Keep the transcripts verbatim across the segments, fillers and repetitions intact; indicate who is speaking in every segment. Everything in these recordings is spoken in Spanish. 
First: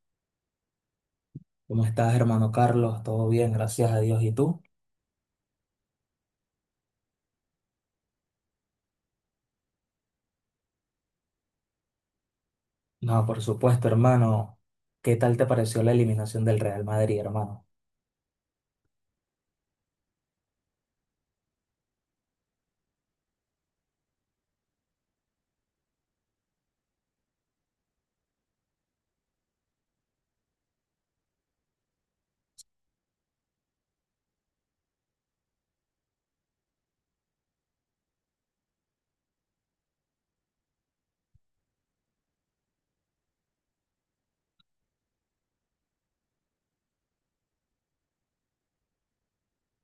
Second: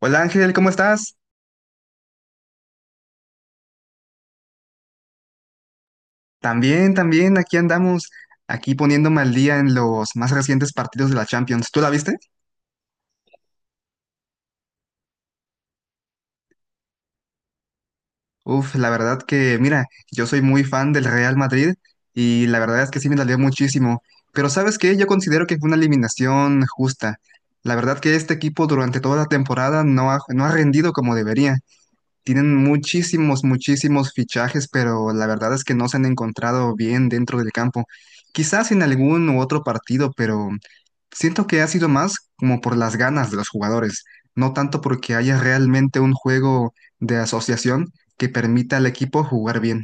Speaker 1: Hola Ángel, ¿cómo estás?
Speaker 2: ¿Cómo estás, hermano Carlos? Todo bien, gracias a Dios. ¿Y tú?
Speaker 1: También, también, aquí andamos, aquí poniéndome al día en los más recientes partidos de la Champions. ¿Tú la viste?
Speaker 2: No, por supuesto, hermano. ¿Qué tal te pareció la eliminación del Real Madrid, hermano?
Speaker 1: Uf, la verdad que, mira, yo soy muy fan del Real Madrid y la verdad es que sí me dolió muchísimo. Pero ¿sabes qué? Yo considero que fue una eliminación justa. La verdad que este equipo durante toda la temporada no ha, no ha rendido como debería. Tienen muchísimos, muchísimos fichajes, pero la verdad es que no se han encontrado bien dentro del campo. Quizás en algún u otro partido, pero siento que ha sido más como por las ganas de los jugadores, no tanto porque haya realmente un juego de asociación que permita al equipo jugar bien.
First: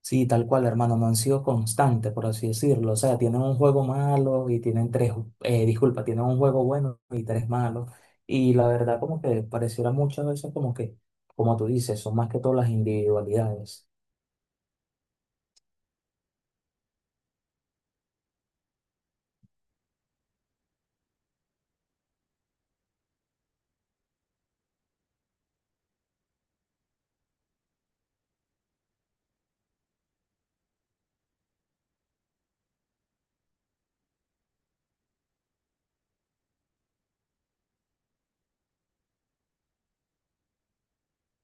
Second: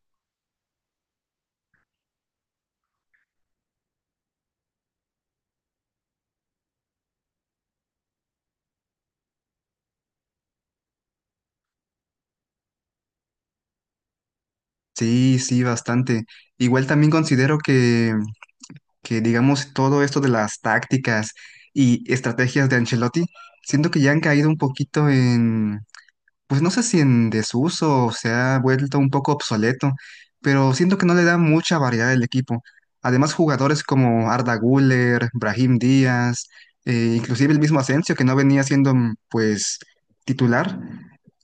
Speaker 2: Sí, tal cual, hermano. No han sido constantes, por así decirlo. O sea, tienen un juego malo y tienen tres, eh, disculpa, tienen un juego bueno y tres malos. Y la verdad, como que pareciera muchas veces como que, como tú dices, son más que todas las individualidades.
Speaker 1: Sí, sí, bastante. Igual también considero que, que, digamos, todo esto de las tácticas y estrategias de Ancelotti, siento que ya han caído un poquito, pues no sé si en desuso, se ha vuelto un poco obsoleto, pero siento que no le da mucha variedad al equipo. Además, jugadores como Arda Güler, Brahim Díaz, eh, inclusive el mismo Asensio, que no venía siendo mm, pues titular,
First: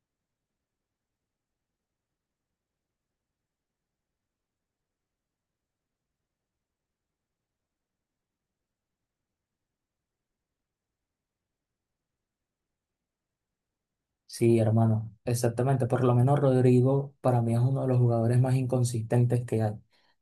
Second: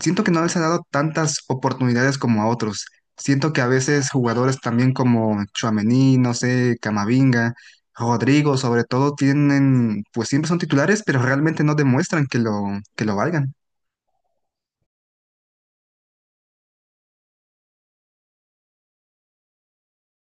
Speaker 1: siento que no les ha dado tantas oportunidades como a otros. Siento que a veces jugadores también como Tchouaméni, no sé, Camavinga, Rodrigo, sobre todo, tienen, pues siempre son titulares, pero realmente no demuestran que lo, que lo valgan.
Speaker 2: Sí, hermano, exactamente. Por lo menos Rodrigo para mí es uno de los jugadores más inconsistentes que hay.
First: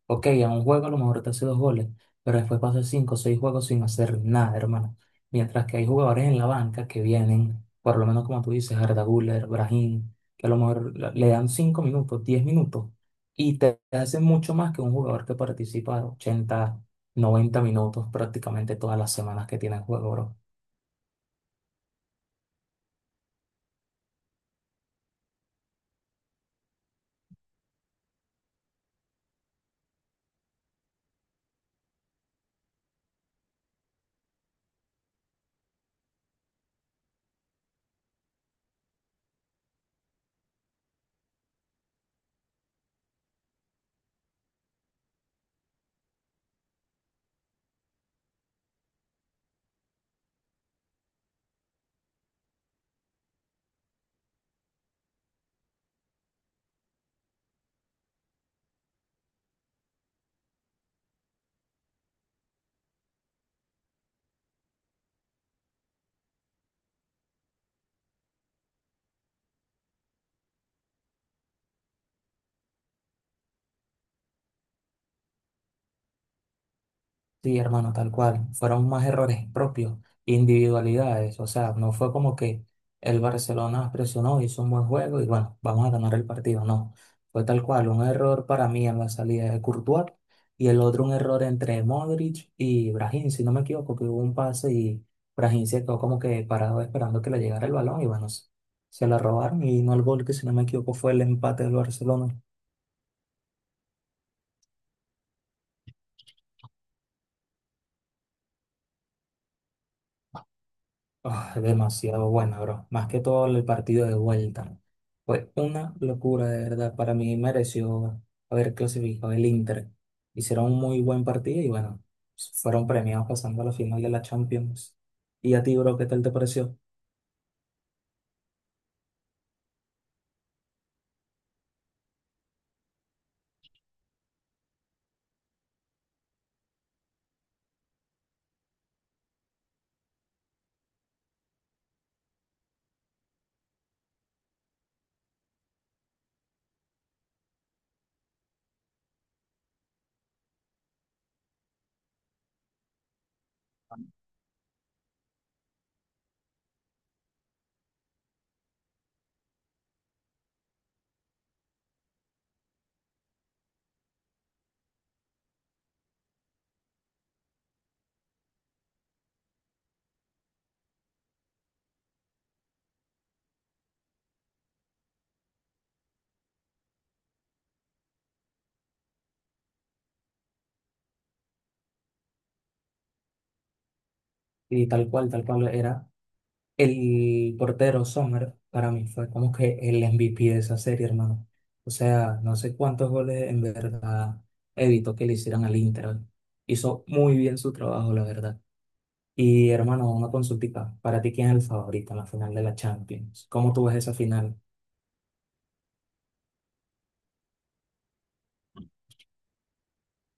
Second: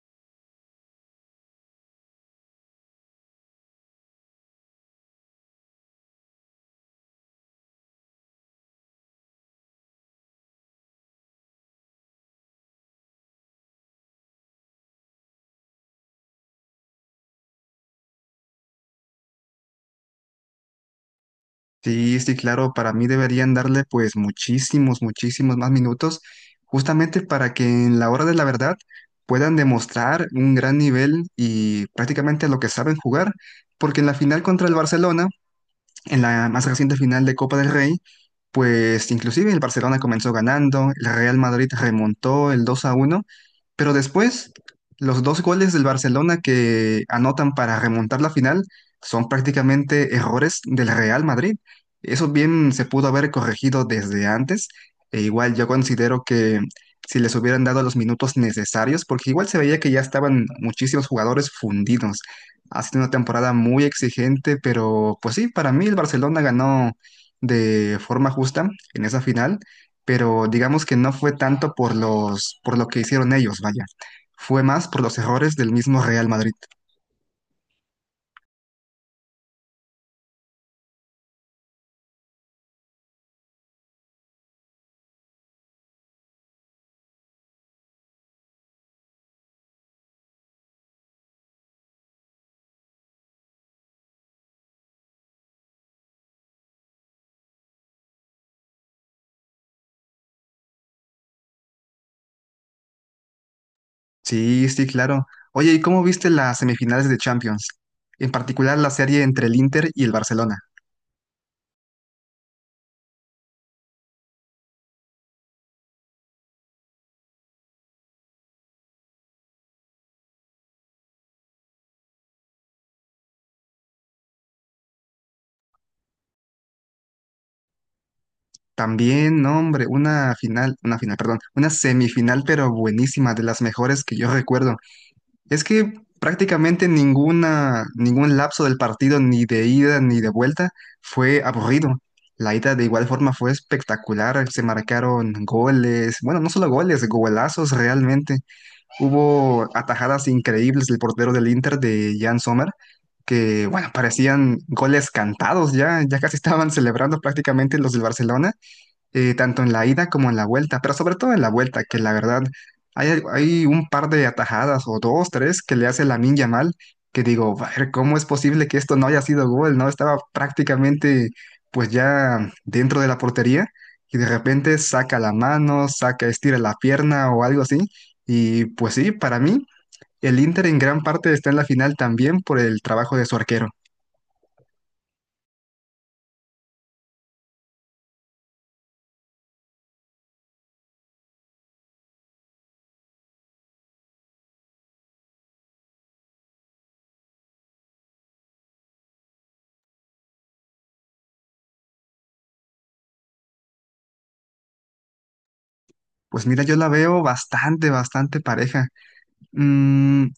Speaker 2: Ok, en un juego a lo mejor te hace dos goles, pero después pasa cinco o seis juegos sin hacer nada, hermano. Mientras que hay jugadores en la banca que vienen, por lo menos como tú dices, Arda Güler, Brahim, que a lo mejor la- le dan cinco minutos, diez minutos, y te hacen mucho más que un jugador que participa ochenta, noventa minutos prácticamente todas las semanas que tiene el juego, bro.
Speaker 1: Sí, sí, claro, para mí deberían darle pues muchísimos, muchísimos más minutos, justamente para que en la hora de la verdad puedan demostrar un gran nivel y prácticamente lo que saben jugar, porque en la final contra el Barcelona, en la más reciente final de Copa del Rey, pues inclusive el Barcelona comenzó ganando, el Real Madrid remontó el dos a uno, pero después los dos goles del Barcelona que anotan para remontar la final son prácticamente errores del Real Madrid. Eso bien se pudo haber corregido desde antes. E igual yo considero que si les hubieran dado los minutos necesarios, porque igual se veía que ya estaban muchísimos jugadores fundidos. Ha sido una temporada muy exigente, pero pues sí, para mí el Barcelona ganó de forma justa en esa final, pero digamos que no fue tanto por los, por lo que hicieron ellos, vaya. Fue más por los errores del mismo Real Madrid.
Speaker 2: Sí, hermano, tal cual. Fueron más errores propios, individualidades. O sea, no fue como que el Barcelona presionó, hizo un buen juego y bueno, vamos a ganar el partido. No, fue tal cual. Un error para mí en la salida de Courtois y el otro un error entre Modric y Brahim, si no me equivoco, que hubo un pase y Brahim se quedó como que parado esperando que le llegara el balón y bueno, se, se la robaron y no el gol, que si no me equivoco fue el empate del Barcelona.
Speaker 1: Sí, sí, claro. Oye, ¿y cómo viste las semifinales de Champions? En particular la serie entre el Inter y el Barcelona.
Speaker 2: Ah, demasiado bueno, bro. Más que todo el partido de vuelta. Fue una locura, de verdad. Para mí mereció haber clasificado el Inter. Hicieron un muy buen partido y bueno, fueron premiados pasando a la final de la Champions. ¿Y a ti, bro, qué tal te pareció?
Speaker 1: También, no, hombre, una final, una final, perdón, una semifinal, pero buenísima, de las mejores que yo recuerdo. Es que prácticamente ninguna, ningún lapso del partido, ni de ida ni de vuelta, fue aburrido. La ida de igual forma fue espectacular, se marcaron goles, bueno, no solo goles, golazos realmente. Hubo atajadas increíbles del portero del Inter, de Jan Sommer, que bueno, parecían goles cantados, ya, ya casi estaban celebrando prácticamente los del Barcelona, eh, tanto en la ida como en la vuelta, pero sobre todo en la vuelta, que la verdad hay, hay un par de atajadas, o dos, tres, que le hace Lamine Yamal, que digo, a ver, ¿cómo es posible que esto no haya sido gol, no? Estaba prácticamente pues ya dentro de la portería y de repente saca la mano, saca, estira la pierna o algo así, y pues sí, para mí el Inter en gran parte está en la final también por el trabajo de su arquero.
Speaker 2: Y tal cual, tal cual era. El portero Sommer, para mí, fue como que el M V P de esa serie, hermano. O sea, no sé cuántos goles en verdad evitó que le hicieran al Inter. Hizo muy bien su trabajo, la verdad. Y hermano, una consultita. ¿Para ti quién es el favorito en la final de la Champions? ¿Cómo tú ves esa final?
Speaker 1: Pues mira, yo la veo bastante, bastante pareja. Mm,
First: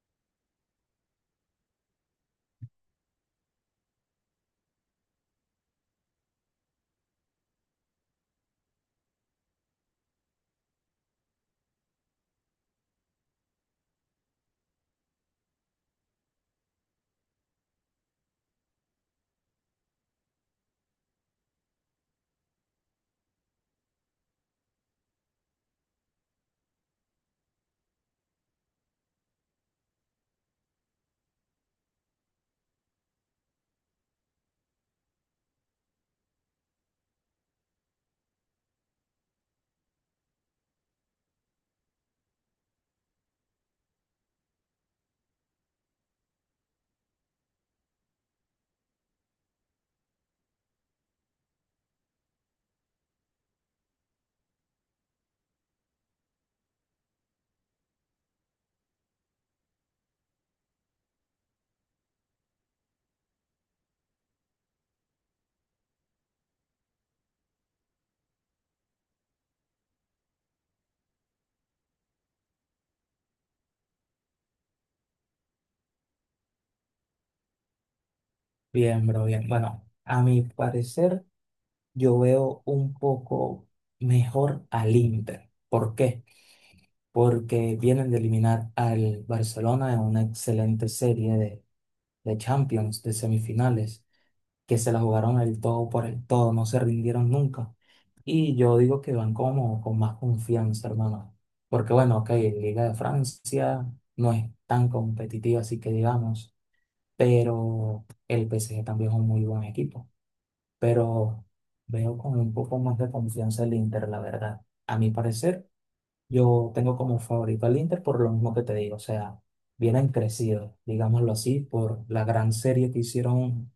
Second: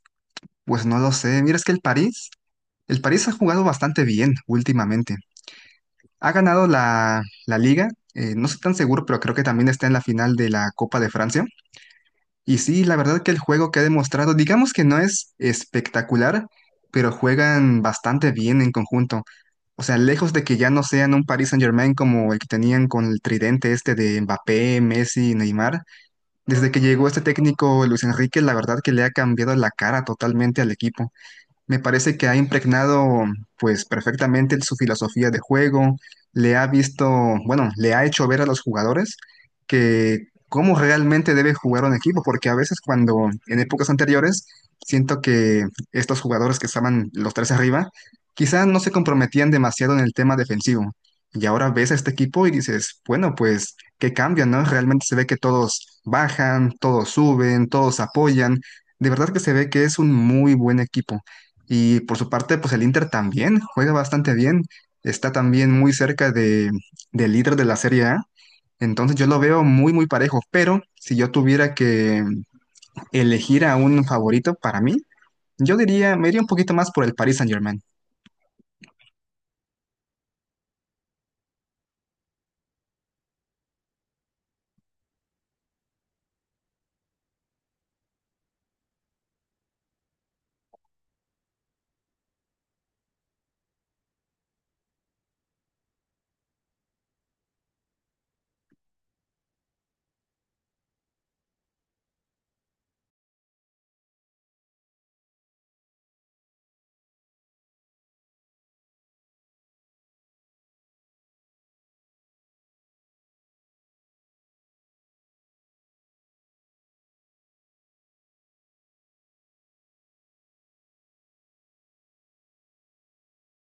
Speaker 1: Pues no lo sé. Mira, es que el París, el París ha jugado bastante bien últimamente. Ha ganado la, la liga, eh, no estoy tan seguro, pero creo que también está en la final de la Copa de Francia. Y sí, la verdad que el juego que ha demostrado, digamos que no es espectacular, pero juegan bastante bien en conjunto. O sea, lejos de que ya no sean un Paris Saint-Germain como el que tenían con el tridente este de Mbappé, Messi y Neymar, desde que llegó este técnico Luis Enrique, la verdad que le ha cambiado la cara totalmente al equipo. Me parece que ha impregnado pues perfectamente su filosofía de juego, le ha visto, bueno, le ha hecho ver a los jugadores que cómo realmente debe jugar un equipo, porque a veces cuando en épocas anteriores siento que estos jugadores que estaban los tres arriba, quizás no se comprometían demasiado en el tema defensivo. Y ahora ves a este equipo y dices, bueno, pues qué cambio, ¿no? Realmente se ve que todos bajan, todos suben, todos apoyan. De verdad que se ve que es un muy buen equipo. Y por su parte, pues el Inter también juega bastante bien. Está también muy cerca de, del líder de la Serie A. Entonces yo lo veo muy, muy parejo. Pero si yo tuviera que elegir a un favorito, para mí, yo diría, me iría un poquito más por el Paris Saint-Germain.
Speaker 2: Bien, bro, bien. Bueno, a mi parecer, yo veo un poco mejor al Inter. ¿Por qué? Porque vienen de eliminar al Barcelona en una excelente serie de, de Champions, de semifinales, que se la jugaron el todo por el todo, no se rindieron nunca. Y yo digo que van como con más confianza, hermano. Porque bueno, ok, la Liga de Francia no es tan competitiva, así que digamos, pero el P S G también es un muy buen equipo. Pero veo con un poco más de confianza el Inter, la verdad. A mi parecer, yo tengo como favorito al Inter por lo mismo que te digo, o sea, vienen crecidos, digámoslo así, por la gran serie que hicieron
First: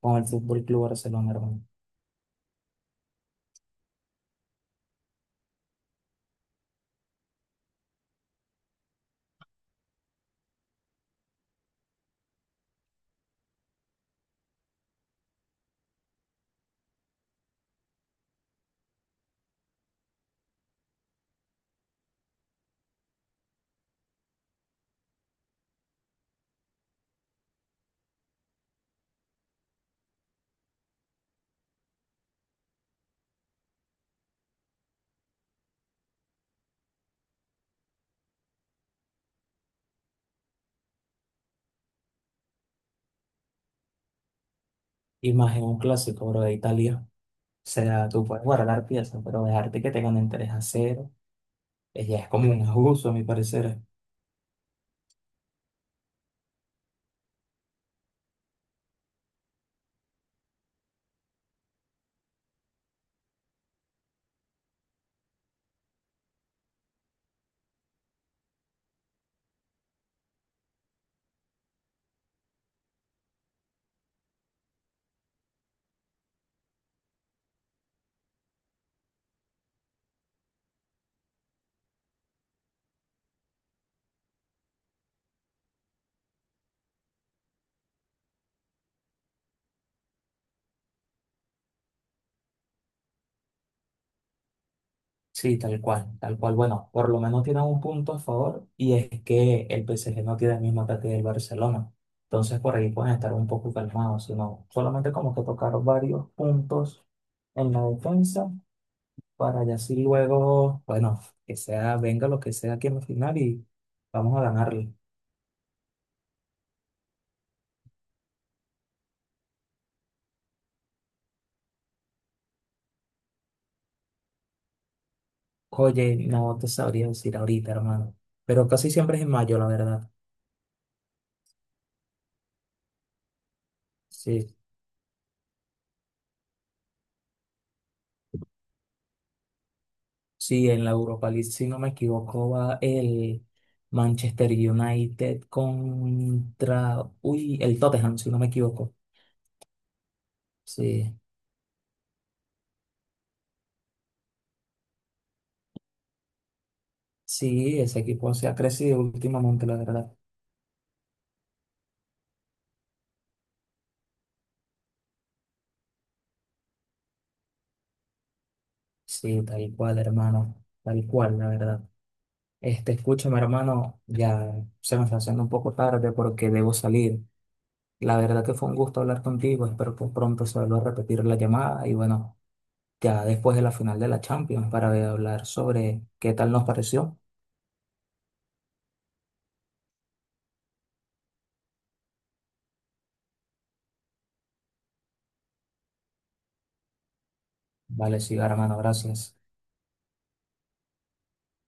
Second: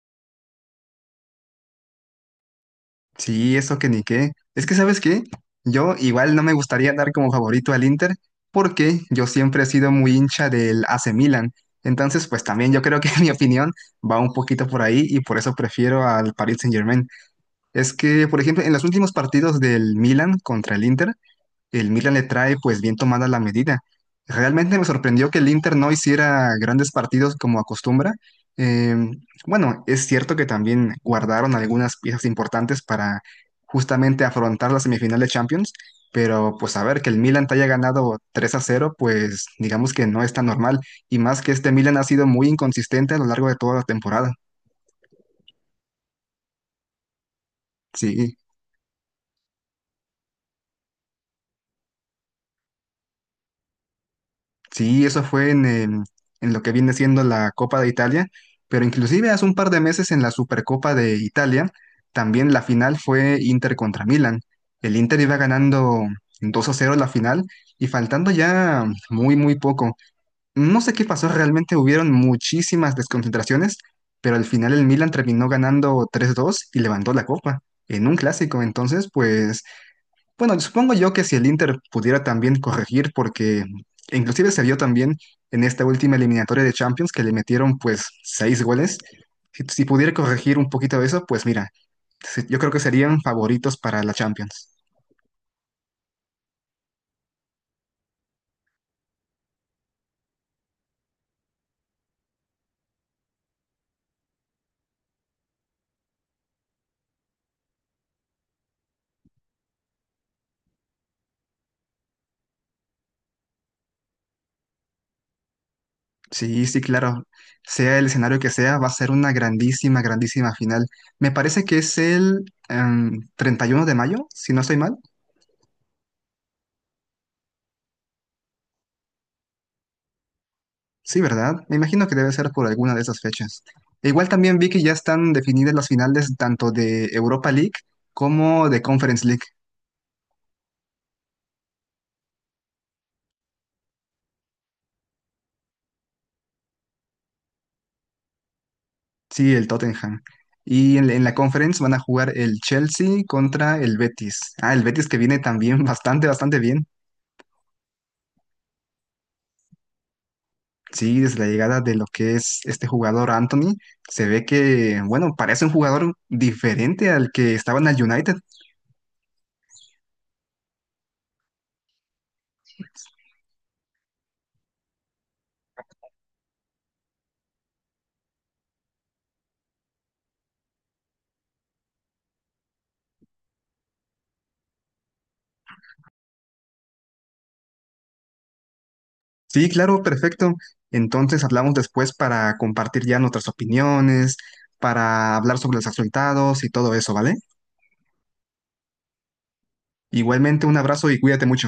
Speaker 2: con el Fútbol Club Barcelona, hermano.
Speaker 1: Sí, eso que ni qué. Es que, ¿sabes qué? Yo igual no me gustaría dar como favorito al Inter porque yo siempre he sido muy hincha del A C Milan. Entonces, pues también yo creo que mi opinión va un poquito por ahí, y por eso prefiero al Paris Saint-Germain. Es que, por ejemplo, en los últimos partidos del Milan contra el Inter, el Milan le trae pues bien tomada la medida. Realmente me sorprendió que el Inter no hiciera grandes partidos como acostumbra. Eh, bueno, es cierto que también guardaron algunas piezas importantes para justamente afrontar la semifinal de Champions, pero pues a ver, que el Milan te haya ganado tres a cero, pues digamos que no es tan normal, y más que este Milan ha sido muy inconsistente a lo largo de toda la temporada.
Speaker 2: Y más en un clásico, bro, de Italia. O sea, tú
Speaker 1: Sí.
Speaker 2: puedes guardar piezas, pero dejarte que tengan ganen a cero, eh, ya es como un abuso, a mi parecer.
Speaker 1: Sí, eso fue en, em, en lo que viene siendo la Copa de Italia, pero inclusive hace un par de meses en la Supercopa de Italia, también la final fue Inter contra Milan. El Inter iba ganando dos a cero la final, y faltando ya muy, muy poco, no sé qué pasó, realmente hubieron muchísimas desconcentraciones, pero al final el Milan terminó ganando tres dos y levantó la copa en un clásico. Entonces, pues bueno, supongo yo que si el Inter pudiera también corregir, porque inclusive se vio también en esta última eliminatoria de Champions que le metieron pues seis goles. Si, si pudiera corregir un poquito eso, pues mira, se- yo creo que serían favoritos para la Champions.
Speaker 2: Sí, tal cual, tal cual. Bueno, por lo menos tienen un punto a favor y es que el P S G no tiene el mismo ataque del Barcelona. Entonces por ahí pueden estar un poco calmados, sino solamente como que tocar varios puntos en la defensa para ya así luego, bueno, que sea, venga lo que sea aquí en la final y vamos a ganarle.
Speaker 1: Sí, sí, claro. Sea el escenario que sea, va a ser una grandísima, grandísima final. Me parece que es el em, treinta y uno de mayo, si no estoy mal.
Speaker 2: Oye, no te sabría decir ahorita, hermano. Pero casi siempre es en mayo, la verdad.
Speaker 1: Sí, ¿verdad? Me imagino que debe ser por alguna de esas fechas. E igual
Speaker 2: Sí,
Speaker 1: también vi que ya están definidas las finales tanto de Europa League como de Conference League.
Speaker 2: sí, en la Europa League, si no me equivoco, va el Manchester United contra, uy, el Tottenham, si no me equivoco.
Speaker 1: Sí, el Tottenham. Y en, la
Speaker 2: Sí,
Speaker 1: en la Conference van a jugar el Chelsea contra el Betis. Ah, el Betis que viene también bastante, bastante bien.
Speaker 2: sí, ese equipo se ha crecido últimamente, la verdad.
Speaker 1: Sí, desde la llegada de lo que es este jugador Anthony, se ve que, bueno, parece un jugador diferente al que estaba en el United.
Speaker 2: Sí, tal cual, hermano. Tal cual, la verdad. Este, escúchame, hermano, ya se me está haciendo un poco tarde porque debo salir. La verdad que fue un gusto hablar contigo. Espero que pronto se vuelva a repetir la llamada y bueno, ya después de la final de la Champions para hablar sobre qué tal nos pareció.
Speaker 1: Sí, claro, perfecto. Entonces hablamos después para compartir ya nuestras opiniones, para hablar sobre los resultados y todo eso, ¿vale?
Speaker 2: Vale, sí, hermano, gracias.
Speaker 1: Igualmente, un abrazo y cuídate mucho.